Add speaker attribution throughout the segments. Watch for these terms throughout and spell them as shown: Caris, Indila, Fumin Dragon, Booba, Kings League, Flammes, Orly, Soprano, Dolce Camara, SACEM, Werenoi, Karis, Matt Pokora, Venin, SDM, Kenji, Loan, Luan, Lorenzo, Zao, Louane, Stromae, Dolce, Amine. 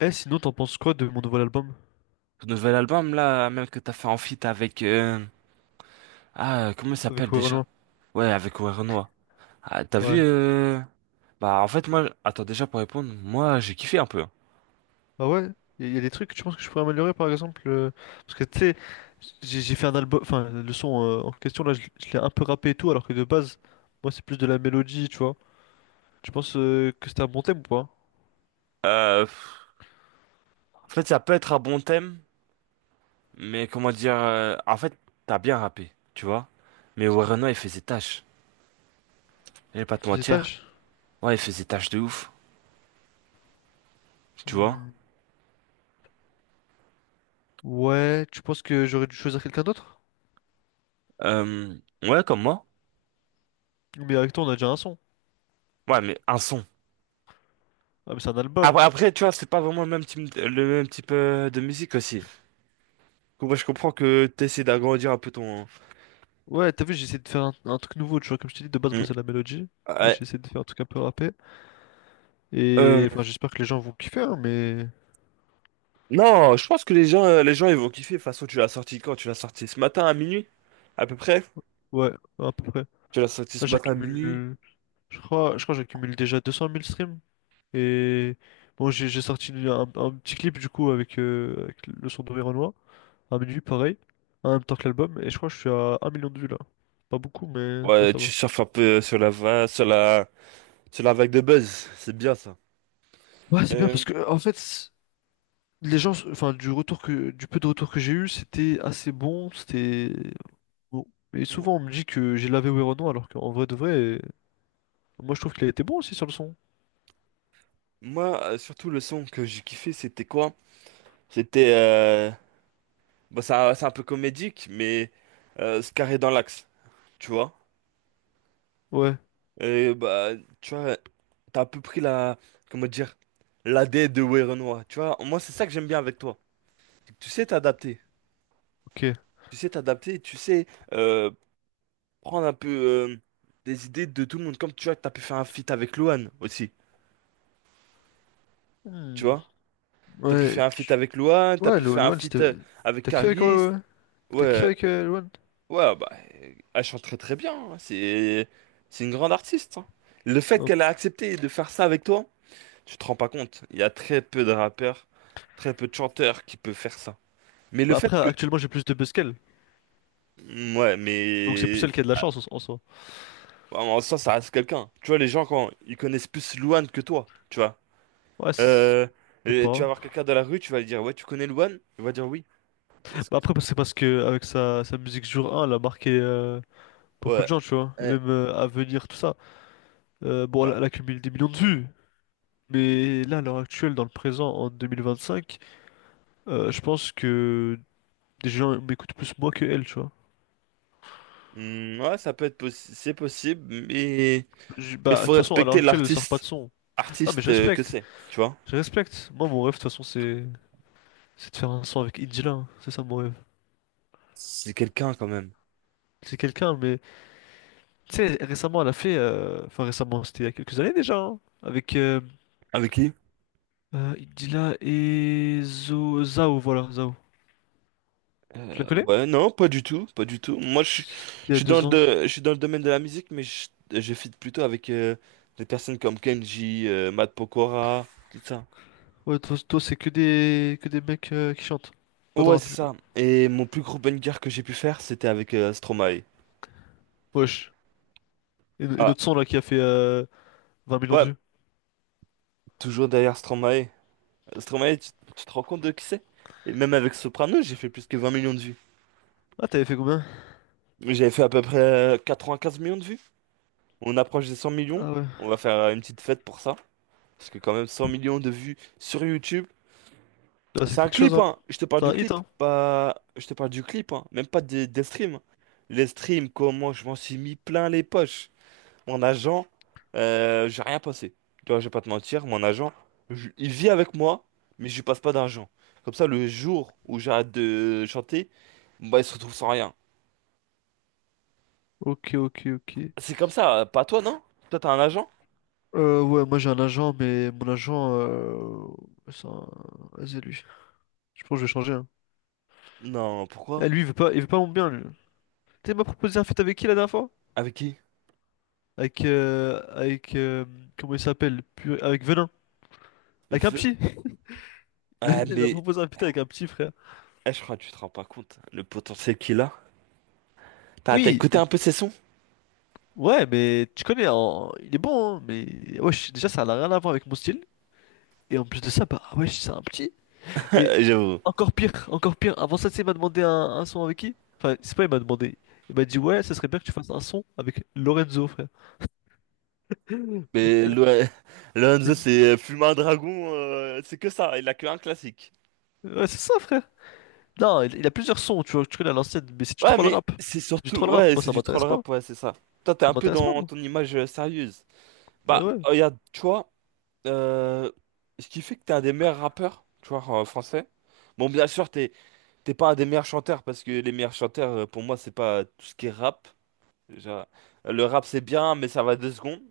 Speaker 1: Eh, sinon, t'en penses quoi de mon nouvel album
Speaker 2: Ton nouvel album, là, même que t'as fait en feat avec... Ah, comment il
Speaker 1: avec
Speaker 2: s'appelle déjà?
Speaker 1: Werenoi?
Speaker 2: Ouais, avec Werenoi. Ah, t'as vu...
Speaker 1: Ouais.
Speaker 2: Bah, en fait, moi... Attends, déjà, pour répondre, moi, j'ai kiffé un peu, hein.
Speaker 1: Ah ouais? Il y a des trucs que tu penses que je pourrais améliorer, par exemple? Parce que, tu sais, j'ai fait un album... Enfin, le son en question, là, je l'ai un peu rappé et tout, alors que de base, moi, c'est plus de la mélodie, tu vois. Tu penses que c'était un bon thème ou pas?
Speaker 2: Pff, en fait, ça peut être un bon thème, mais comment dire... En fait, t'as bien rappé, tu vois? Mais Werenoi, il faisait tâche. Je vais pas
Speaker 1: Qui
Speaker 2: te
Speaker 1: fait ses
Speaker 2: mentir.
Speaker 1: tâches?
Speaker 2: Ouais, il faisait tâche de ouf, tu vois?
Speaker 1: Hmm. Ouais, tu penses que j'aurais dû choisir quelqu'un d'autre?
Speaker 2: Euh, Ouais, comme moi.
Speaker 1: Mais avec toi, on a déjà un son.
Speaker 2: Ouais, mais un son.
Speaker 1: Ah, mais c'est un album.
Speaker 2: Après, tu vois, c'est pas vraiment le même type, de musique aussi. Donc, ouais, je comprends que tu essaies d'agrandir un peu ton...
Speaker 1: Ouais, t'as vu, j'ai essayé de faire un truc nouveau, tu vois. Comme je t'ai dit, de base, moi,
Speaker 2: Mm.
Speaker 1: c'est la mélodie. Là,
Speaker 2: Ouais.
Speaker 1: j'ai essayé de faire un truc un peu rappé.
Speaker 2: Euh,
Speaker 1: Et enfin, j'espère que les gens vont kiffer, hein, mais...
Speaker 2: Non, je pense que les gens, ils vont kiffer. De toute façon, tu l'as sorti quand? Tu l'as sorti ce matin à minuit, à peu près?
Speaker 1: Ouais, à peu près.
Speaker 2: Tu l'as sorti
Speaker 1: Là,
Speaker 2: ce matin à minuit?
Speaker 1: j'accumule, je crois que j'accumule déjà 200 000 streams. Et bon, j'ai sorti un petit clip du coup avec, avec le son d'Auvergnois, à minuit, pareil, en même temps que l'album. Et je crois que je suis à un million de vues là. Pas beaucoup, mais tu vois,
Speaker 2: Ouais,
Speaker 1: ça va.
Speaker 2: tu surfes un peu sur la, va- sur la vague de buzz. C'est bien ça.
Speaker 1: Ouais, c'est bien
Speaker 2: Euh,
Speaker 1: parce que en fait, les gens, enfin, du peu de retour que j'ai eu, c'était assez bon. C'était bon. Et souvent, on me dit que j'ai lavé Werono, alors qu'en vrai de vrai, moi, je trouve qu'il a été bon aussi sur le son.
Speaker 2: Moi, surtout, le son que j'ai kiffé, c'était quoi? C'était... Bon, ça c'est un peu comédique, mais carré dans l'axe, tu vois?
Speaker 1: Ouais,
Speaker 2: Et bah, tu vois, t'as à peu près la, comment dire, la l'ADN de Werenoi. Tu vois, moi, c'est ça que j'aime bien avec toi. C'est que tu sais t'adapter.
Speaker 1: ok.
Speaker 2: Tu sais t'adapter, tu sais euh, prendre un peu des idées de tout le monde. Comme tu vois, t'as pu faire un feat avec Luan aussi. Tu
Speaker 1: Hmm.
Speaker 2: vois? T'as pu
Speaker 1: Ouais.
Speaker 2: faire un feat avec Luan, t'as pu faire un
Speaker 1: Loan,
Speaker 2: feat
Speaker 1: c'était.
Speaker 2: avec
Speaker 1: T'as kiffé avec,
Speaker 2: Caris. Ouais,
Speaker 1: Loan?
Speaker 2: ouais, bah, elle chante très très bien, hein. C'est une grande artiste, hein. Le fait
Speaker 1: Hop.
Speaker 2: qu'elle a accepté de faire ça avec toi. Tu te rends pas compte, il y a très peu de rappeurs, très peu de chanteurs qui peuvent faire ça. Mais le
Speaker 1: Bah
Speaker 2: fait
Speaker 1: après,
Speaker 2: que...
Speaker 1: actuellement, j'ai plus de buzz qu'elle.
Speaker 2: Mm, ouais,
Speaker 1: Donc c'est plus
Speaker 2: mais...
Speaker 1: elle qui a de la chance en en soi.
Speaker 2: Ouais, en soi, ça reste quelqu'un. Tu vois, les gens, quand ils connaissent plus Louane que toi, tu vois.
Speaker 1: Ouais, c'est-
Speaker 2: Euh,
Speaker 1: je sais
Speaker 2: et tu
Speaker 1: pas.
Speaker 2: vas voir quelqu'un dans la rue, tu vas lui dire, ouais, tu connais Louane? Il va dire oui. Parce
Speaker 1: Bah
Speaker 2: que c'est-
Speaker 1: après, c'est parce que avec sa musique jour 1, elle a marqué beaucoup de
Speaker 2: Ouais.
Speaker 1: gens, tu vois. Et
Speaker 2: Euh,
Speaker 1: même à venir, tout ça. Bon, elle,
Speaker 2: ouais.
Speaker 1: elle accumule des millions de vues. Mais là, à l'heure actuelle, dans le présent, en 2025, je pense que des gens m'écoutent plus moi que elle, tu vois.
Speaker 2: Hmm, ouais, ça peut être c'est possible, mais il
Speaker 1: Bah, de
Speaker 2: faut
Speaker 1: toute façon, à l'heure
Speaker 2: respecter
Speaker 1: actuelle, elle sort pas de
Speaker 2: l'artiste
Speaker 1: son. Non, mais
Speaker 2: artiste
Speaker 1: je
Speaker 2: que
Speaker 1: respecte.
Speaker 2: c'est, tu vois.
Speaker 1: Je respecte. Moi, mon rêve, de toute façon, c'est. C'est de faire un son avec Indila, hein. C'est ça mon rêve.
Speaker 2: C'est quelqu'un quand même.
Speaker 1: C'est quelqu'un, mais tu sais, récemment elle a fait, récemment, c'était il y a quelques années déjà, hein, avec
Speaker 2: Avec qui?
Speaker 1: Indila et Zao, voilà, Zao. Tu la
Speaker 2: Euh,
Speaker 1: connais?
Speaker 2: ouais, non, pas du tout, pas du tout. Moi, je, suis
Speaker 1: Il y
Speaker 2: je
Speaker 1: a
Speaker 2: suis dans
Speaker 1: deux
Speaker 2: le,
Speaker 1: ans.
Speaker 2: de- je suis dans le domaine de la musique, mais je feed plutôt avec des personnes comme Kenji, Matt Pokora, tout ça.
Speaker 1: Ouais, toi, c'est que des mecs qui chantent, pas de
Speaker 2: Ouais,
Speaker 1: rap
Speaker 2: c'est
Speaker 1: du coup.
Speaker 2: ça. Et mon plus gros banger que j'ai pu faire, c'était avec Stromae.
Speaker 1: Wesh. Et
Speaker 2: Ah,
Speaker 1: notre son là qui a fait 20 millions de
Speaker 2: ouais,
Speaker 1: vues.
Speaker 2: toujours derrière Stromae. Stromae, tu te rends compte de qui c'est? Et même avec Soprano, j'ai fait plus que 20 millions de vues.
Speaker 1: Ah, t'avais fait combien?
Speaker 2: J'avais fait à peu près 15 millions de vues. On approche des 100 millions.
Speaker 1: Ah ouais.
Speaker 2: On va faire une petite fête pour ça. Parce que quand même, 100 millions de vues sur YouTube.
Speaker 1: Là c'est
Speaker 2: C'est un
Speaker 1: quelque chose,
Speaker 2: clip,
Speaker 1: hein.
Speaker 2: hein. Je te parle
Speaker 1: C'est
Speaker 2: du
Speaker 1: un hit,
Speaker 2: clip,
Speaker 1: hein.
Speaker 2: pas... Je te parle du clip, hein. Même pas des streams. Les streams, comment je m'en suis mis plein les poches. Mon agent, j'ai rien passé. Tu vois, je vais pas te mentir, mon agent, il vit avec moi, mais je lui passe pas d'argent. Comme ça, le jour où j'arrête de chanter, bah, il se retrouve sans rien.
Speaker 1: Ok, ok, ok.
Speaker 2: C'est comme ça, pas toi, non? Toi, t'as un agent?
Speaker 1: Ouais, moi j'ai un agent, mais mon agent, c'est un... vas Je pense que je vais changer. Hein.
Speaker 2: Non,
Speaker 1: Eh,
Speaker 2: pourquoi?
Speaker 1: lui, il veut pas mon bien, lui. Tu sais, il m'a proposé un feat avec qui la dernière fois?
Speaker 2: Avec qui?
Speaker 1: Avec, comment il s'appelle? Purée, avec Venin. Avec un
Speaker 2: V-
Speaker 1: petit.
Speaker 2: Ah,
Speaker 1: Il m'a
Speaker 2: mais,
Speaker 1: proposé un feat avec un petit, frère.
Speaker 2: eh, je crois que tu te rends pas compte, le potentiel qu'il a. T'as
Speaker 1: Oui,
Speaker 2: écouté
Speaker 1: mais-
Speaker 2: un peu ses sons?
Speaker 1: ouais, mais tu connais, il est bon, hein, mais wesh, déjà, ça n'a rien à voir avec mon style. Et en plus de ça, bah, wesh, c'est un petit. Et
Speaker 2: J'avoue.
Speaker 1: encore pire, encore pire. Avant ça, tu sais, il m'a demandé un son avec qui? Enfin, c'est pas, il m'a demandé. Il m'a dit, ouais, ça serait bien que tu fasses un son avec Lorenzo, frère.
Speaker 2: Mais le- Lorenzo, c'est Fumin Dragon, c'est que ça, il a que un classique.
Speaker 1: Ouais, c'est ça, frère. Non, il a plusieurs sons, tu vois, tu connais à l'ancienne, mais c'est du
Speaker 2: Ouais,
Speaker 1: troll
Speaker 2: mais
Speaker 1: rap.
Speaker 2: c'est
Speaker 1: C'est du
Speaker 2: surtout,
Speaker 1: troll rap,
Speaker 2: ouais,
Speaker 1: moi
Speaker 2: c'est
Speaker 1: ça
Speaker 2: du troll
Speaker 1: m'intéresse pas.
Speaker 2: rap, ouais, c'est ça. Toi, t'es
Speaker 1: Ça
Speaker 2: un peu
Speaker 1: m'intéresse pas,
Speaker 2: dans
Speaker 1: moi.
Speaker 2: ton image sérieuse. Bah,
Speaker 1: Ouais.
Speaker 2: regarde, tu vois, euh, ce qui fait que t'es un des meilleurs rappeurs, tu vois, en français. Bon, bien sûr, t'es pas un des meilleurs chanteurs, parce que les meilleurs chanteurs, pour moi, c'est pas tout ce qui est rap. Déjà, le rap, c'est bien, mais ça va 2 secondes.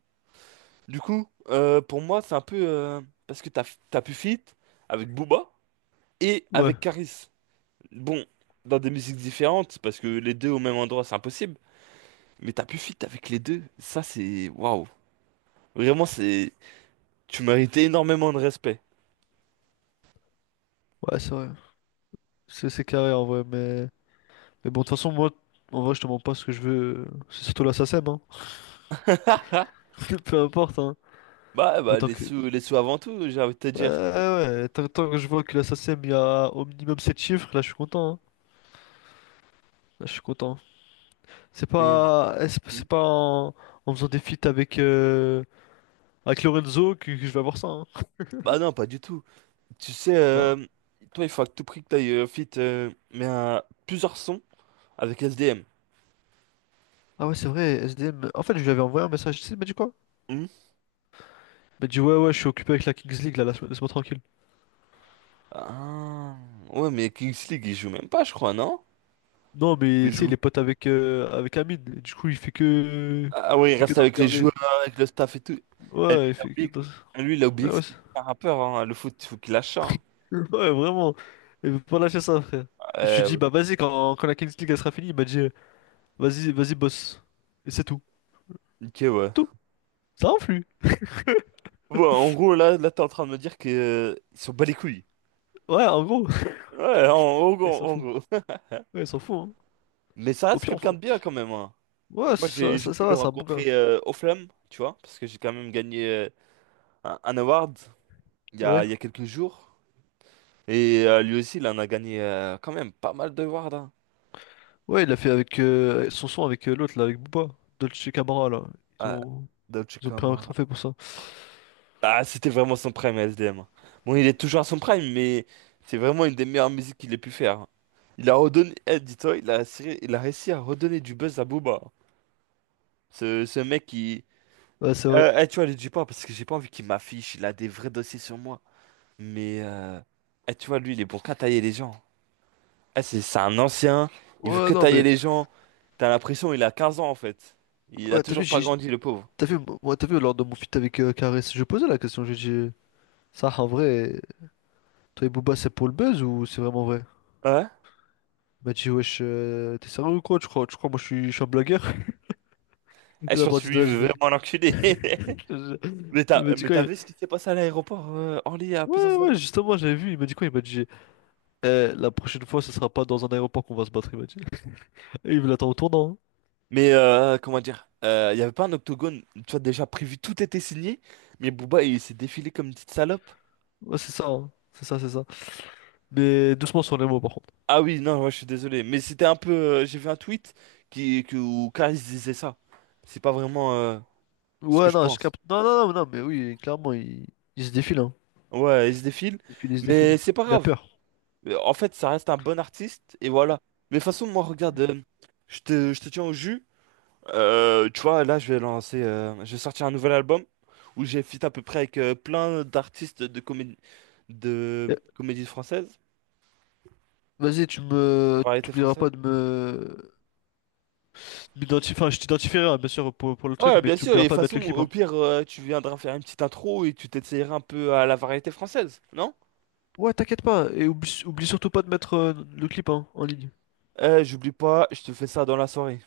Speaker 2: Du coup, pour moi, c'est un peu, parce que t'as pu feat avec Booba. Et
Speaker 1: Ouais.
Speaker 2: avec Karis. Bon, dans des musiques différentes, parce que les deux au même endroit, c'est impossible. Mais t'as pu fit avec les deux. Ça, c'est... Waouh. Vraiment, c'est... Tu méritais énormément de respect.
Speaker 1: Ouais, c'est vrai. C'est carré en vrai, mais. Mais bon, de toute façon, moi, en vrai, je te demande pas ce que je veux. C'est surtout la SACEM, hein.
Speaker 2: Ah,
Speaker 1: Peu importe, hein.
Speaker 2: bah,
Speaker 1: Autant que.
Speaker 2: les sous avant tout, j'ai envie de te dire.
Speaker 1: Tant que je vois que la SACEM, il y a au minimum 7 chiffres, là, je suis content, hein. Là, je suis content. C'est
Speaker 2: Mais...
Speaker 1: pas. Eh, c'est
Speaker 2: Hmm.
Speaker 1: pas en... en faisant des feats avec. Avec Lorenzo que je vais avoir ça, hein.
Speaker 2: Bah non, pas du tout. Tu sais, toi, il faut à tout prix que t'ailles fit, mais à plusieurs sons avec SDM.
Speaker 1: Ah ouais, c'est vrai, S D M. En fait, je lui avais envoyé un message. Tu sais, il m'a dit quoi?
Speaker 2: Hmm.
Speaker 1: Il m'a dit, ouais, ouais, je suis occupé avec la Kings League, là, laisse-moi tranquille.
Speaker 2: Ah, ouais, mais Kings League, il joue même pas, je crois, non?
Speaker 1: Non, mais tu sais, il est pote avec, avec Amine. Et du coup, il fait que.
Speaker 2: Ah oui,
Speaker 1: Il
Speaker 2: il
Speaker 1: fait que
Speaker 2: reste
Speaker 1: de
Speaker 2: avec les
Speaker 1: regarder.
Speaker 2: joueurs, avec le staff et tout. Et lui,
Speaker 1: Ouais, il
Speaker 2: il a
Speaker 1: fait que
Speaker 2: oublié,
Speaker 1: de.
Speaker 2: que- lui, il a
Speaker 1: Ouais,
Speaker 2: oublié que
Speaker 1: ouais,
Speaker 2: c'était
Speaker 1: c'est-
Speaker 2: un rappeur, hein. Le foot, il faut qu'il lâche ça, hein.
Speaker 1: ouais, vraiment. Il veut pas lâcher ça, frère. Je lui ai dit,
Speaker 2: Euh,
Speaker 1: bah vas-y, quand la Kings League elle sera finie, il m'a dit, vas-y, vas-y, boss. Et c'est tout.
Speaker 2: ok, ouais.
Speaker 1: C'est tout. Ça influe.
Speaker 2: Ouais, en gros, là t'es en train de me dire que, ils sont bas les couilles.
Speaker 1: Ouais, en gros.
Speaker 2: Ouais, en
Speaker 1: Il
Speaker 2: gros,
Speaker 1: s'en
Speaker 2: en
Speaker 1: fout.
Speaker 2: gros.
Speaker 1: Ouais, il s'en fout, hein.
Speaker 2: Mais ça
Speaker 1: Au
Speaker 2: reste
Speaker 1: pire, on
Speaker 2: quelqu'un
Speaker 1: s'en-
Speaker 2: de bien quand même, hein.
Speaker 1: Ouais,
Speaker 2: Moi,
Speaker 1: ça,
Speaker 2: j'ai
Speaker 1: ça, ça
Speaker 2: pu
Speaker 1: va,
Speaker 2: le
Speaker 1: c'est un bon gars.
Speaker 2: rencontrer aux Flammes, tu vois, parce que j'ai quand même gagné un award il y a,
Speaker 1: Ouais.
Speaker 2: il y a quelques jours. Et lui aussi, il en a gagné quand même pas mal de awards, hein.
Speaker 1: Ouais, il l'a fait avec son avec l'autre là, avec Booba, Dolce Camara là. Ils
Speaker 2: Ah,
Speaker 1: ont,
Speaker 2: Dolce.
Speaker 1: ils ont pris un trophée pour ça.
Speaker 2: Ah, c'était vraiment son prime, S D M. Bon, il est toujours à son prime, mais c'est vraiment une des meilleures musiques qu'il ait pu faire. Il a redonné, eh, dis-toi, il a réussi à redonner du buzz à Booba. Ce mec qui.
Speaker 1: Ouais, c'est vrai.
Speaker 2: Eh, tu vois, lui, dis pas, parce que j'ai pas envie qu'il m'affiche, il a des vrais dossiers sur moi. Mais, eh, tu vois, lui, il est bon qu'à tailler les gens. Eh, c'est un ancien, il veut
Speaker 1: Ouais,
Speaker 2: que
Speaker 1: non,
Speaker 2: tailler
Speaker 1: mais
Speaker 2: les gens. T'as l'impression, il a 15 ans en fait. Il a
Speaker 1: ouais, t'as vu,
Speaker 2: toujours pas
Speaker 1: j'ai,
Speaker 2: grandi, le pauvre.
Speaker 1: t'as vu, moi, T'as vu lors de mon feat avec Karis, je posais la question, j'ai dit, ça en vrai, toi et Booba c'est pour le buzz ou c'est vraiment vrai?
Speaker 2: Ouais?
Speaker 1: Il m'a dit, wesh, t'es sérieux ou quoi? Tu crois, je suis un blagueur?
Speaker 2: Eh,
Speaker 1: Il
Speaker 2: je
Speaker 1: a
Speaker 2: pense que
Speaker 1: parti
Speaker 2: lui,
Speaker 1: de
Speaker 2: il
Speaker 1: là, je
Speaker 2: veut
Speaker 1: fais-
Speaker 2: vraiment l'enculer.
Speaker 1: je- il m'a dit
Speaker 2: Mais
Speaker 1: quoi?
Speaker 2: t'as
Speaker 1: Il-
Speaker 2: vu ce qui s'est passé à l'aéroport Orly à
Speaker 1: Ouais,
Speaker 2: plusieurs
Speaker 1: ouais,
Speaker 2: années?
Speaker 1: justement, j'avais vu, il m'a dit quoi? Il m'a dit, eh, la prochaine fois, ce sera pas dans un aéroport qu'on va se battre, il m'a dit. Et il me l'attend au tournant. Hein.
Speaker 2: Mais comment dire? Il y n'y avait pas un octogone, tu vois, déjà prévu, tout était signé, mais Booba il s'est défilé comme une petite salope.
Speaker 1: Ouais, c'est ça, hein. C'est ça, c'est ça. Mais doucement sur les mots, par contre.
Speaker 2: Ah oui, non, ouais, je suis désolé, mais c'était un peu. J'ai vu un tweet qui, où Karis disait ça. C'est pas vraiment ce que
Speaker 1: Ouais,
Speaker 2: je
Speaker 1: non, je
Speaker 2: pense.
Speaker 1: capte. Non, non, non, non, mais oui, clairement, il se défile, hein.
Speaker 2: Ouais, il se défile,
Speaker 1: Il se défile, il se
Speaker 2: mais
Speaker 1: défile.
Speaker 2: c'est pas
Speaker 1: Il a
Speaker 2: grave.
Speaker 1: peur.
Speaker 2: En fait, ça reste un bon artiste, et voilà. Mais de toute façon, moi, regarde, je te tiens au jus. Tu vois, là, je vais sortir un nouvel album où j'ai feat à peu près avec plein d'artistes de comédie,
Speaker 1: Eh,
Speaker 2: française,
Speaker 1: vas-y, tu
Speaker 2: de
Speaker 1: me.
Speaker 2: variété
Speaker 1: T'oublieras pas
Speaker 2: française.
Speaker 1: de me. Enfin, je t'identifierai, hein, bien sûr, pour le truc,
Speaker 2: Ouais,
Speaker 1: mais
Speaker 2: bien sûr. Et
Speaker 1: t'oublieras
Speaker 2: de toute
Speaker 1: pas de mettre
Speaker 2: façon,
Speaker 1: le clip,
Speaker 2: au
Speaker 1: hein.
Speaker 2: pire, tu viendras faire une petite intro et tu t'essayeras un peu à la variété française, non?
Speaker 1: Ouais, t'inquiète pas. Et oublie surtout pas de mettre le clip, hein, en ligne.
Speaker 2: J'oublie pas, je te fais ça dans la soirée.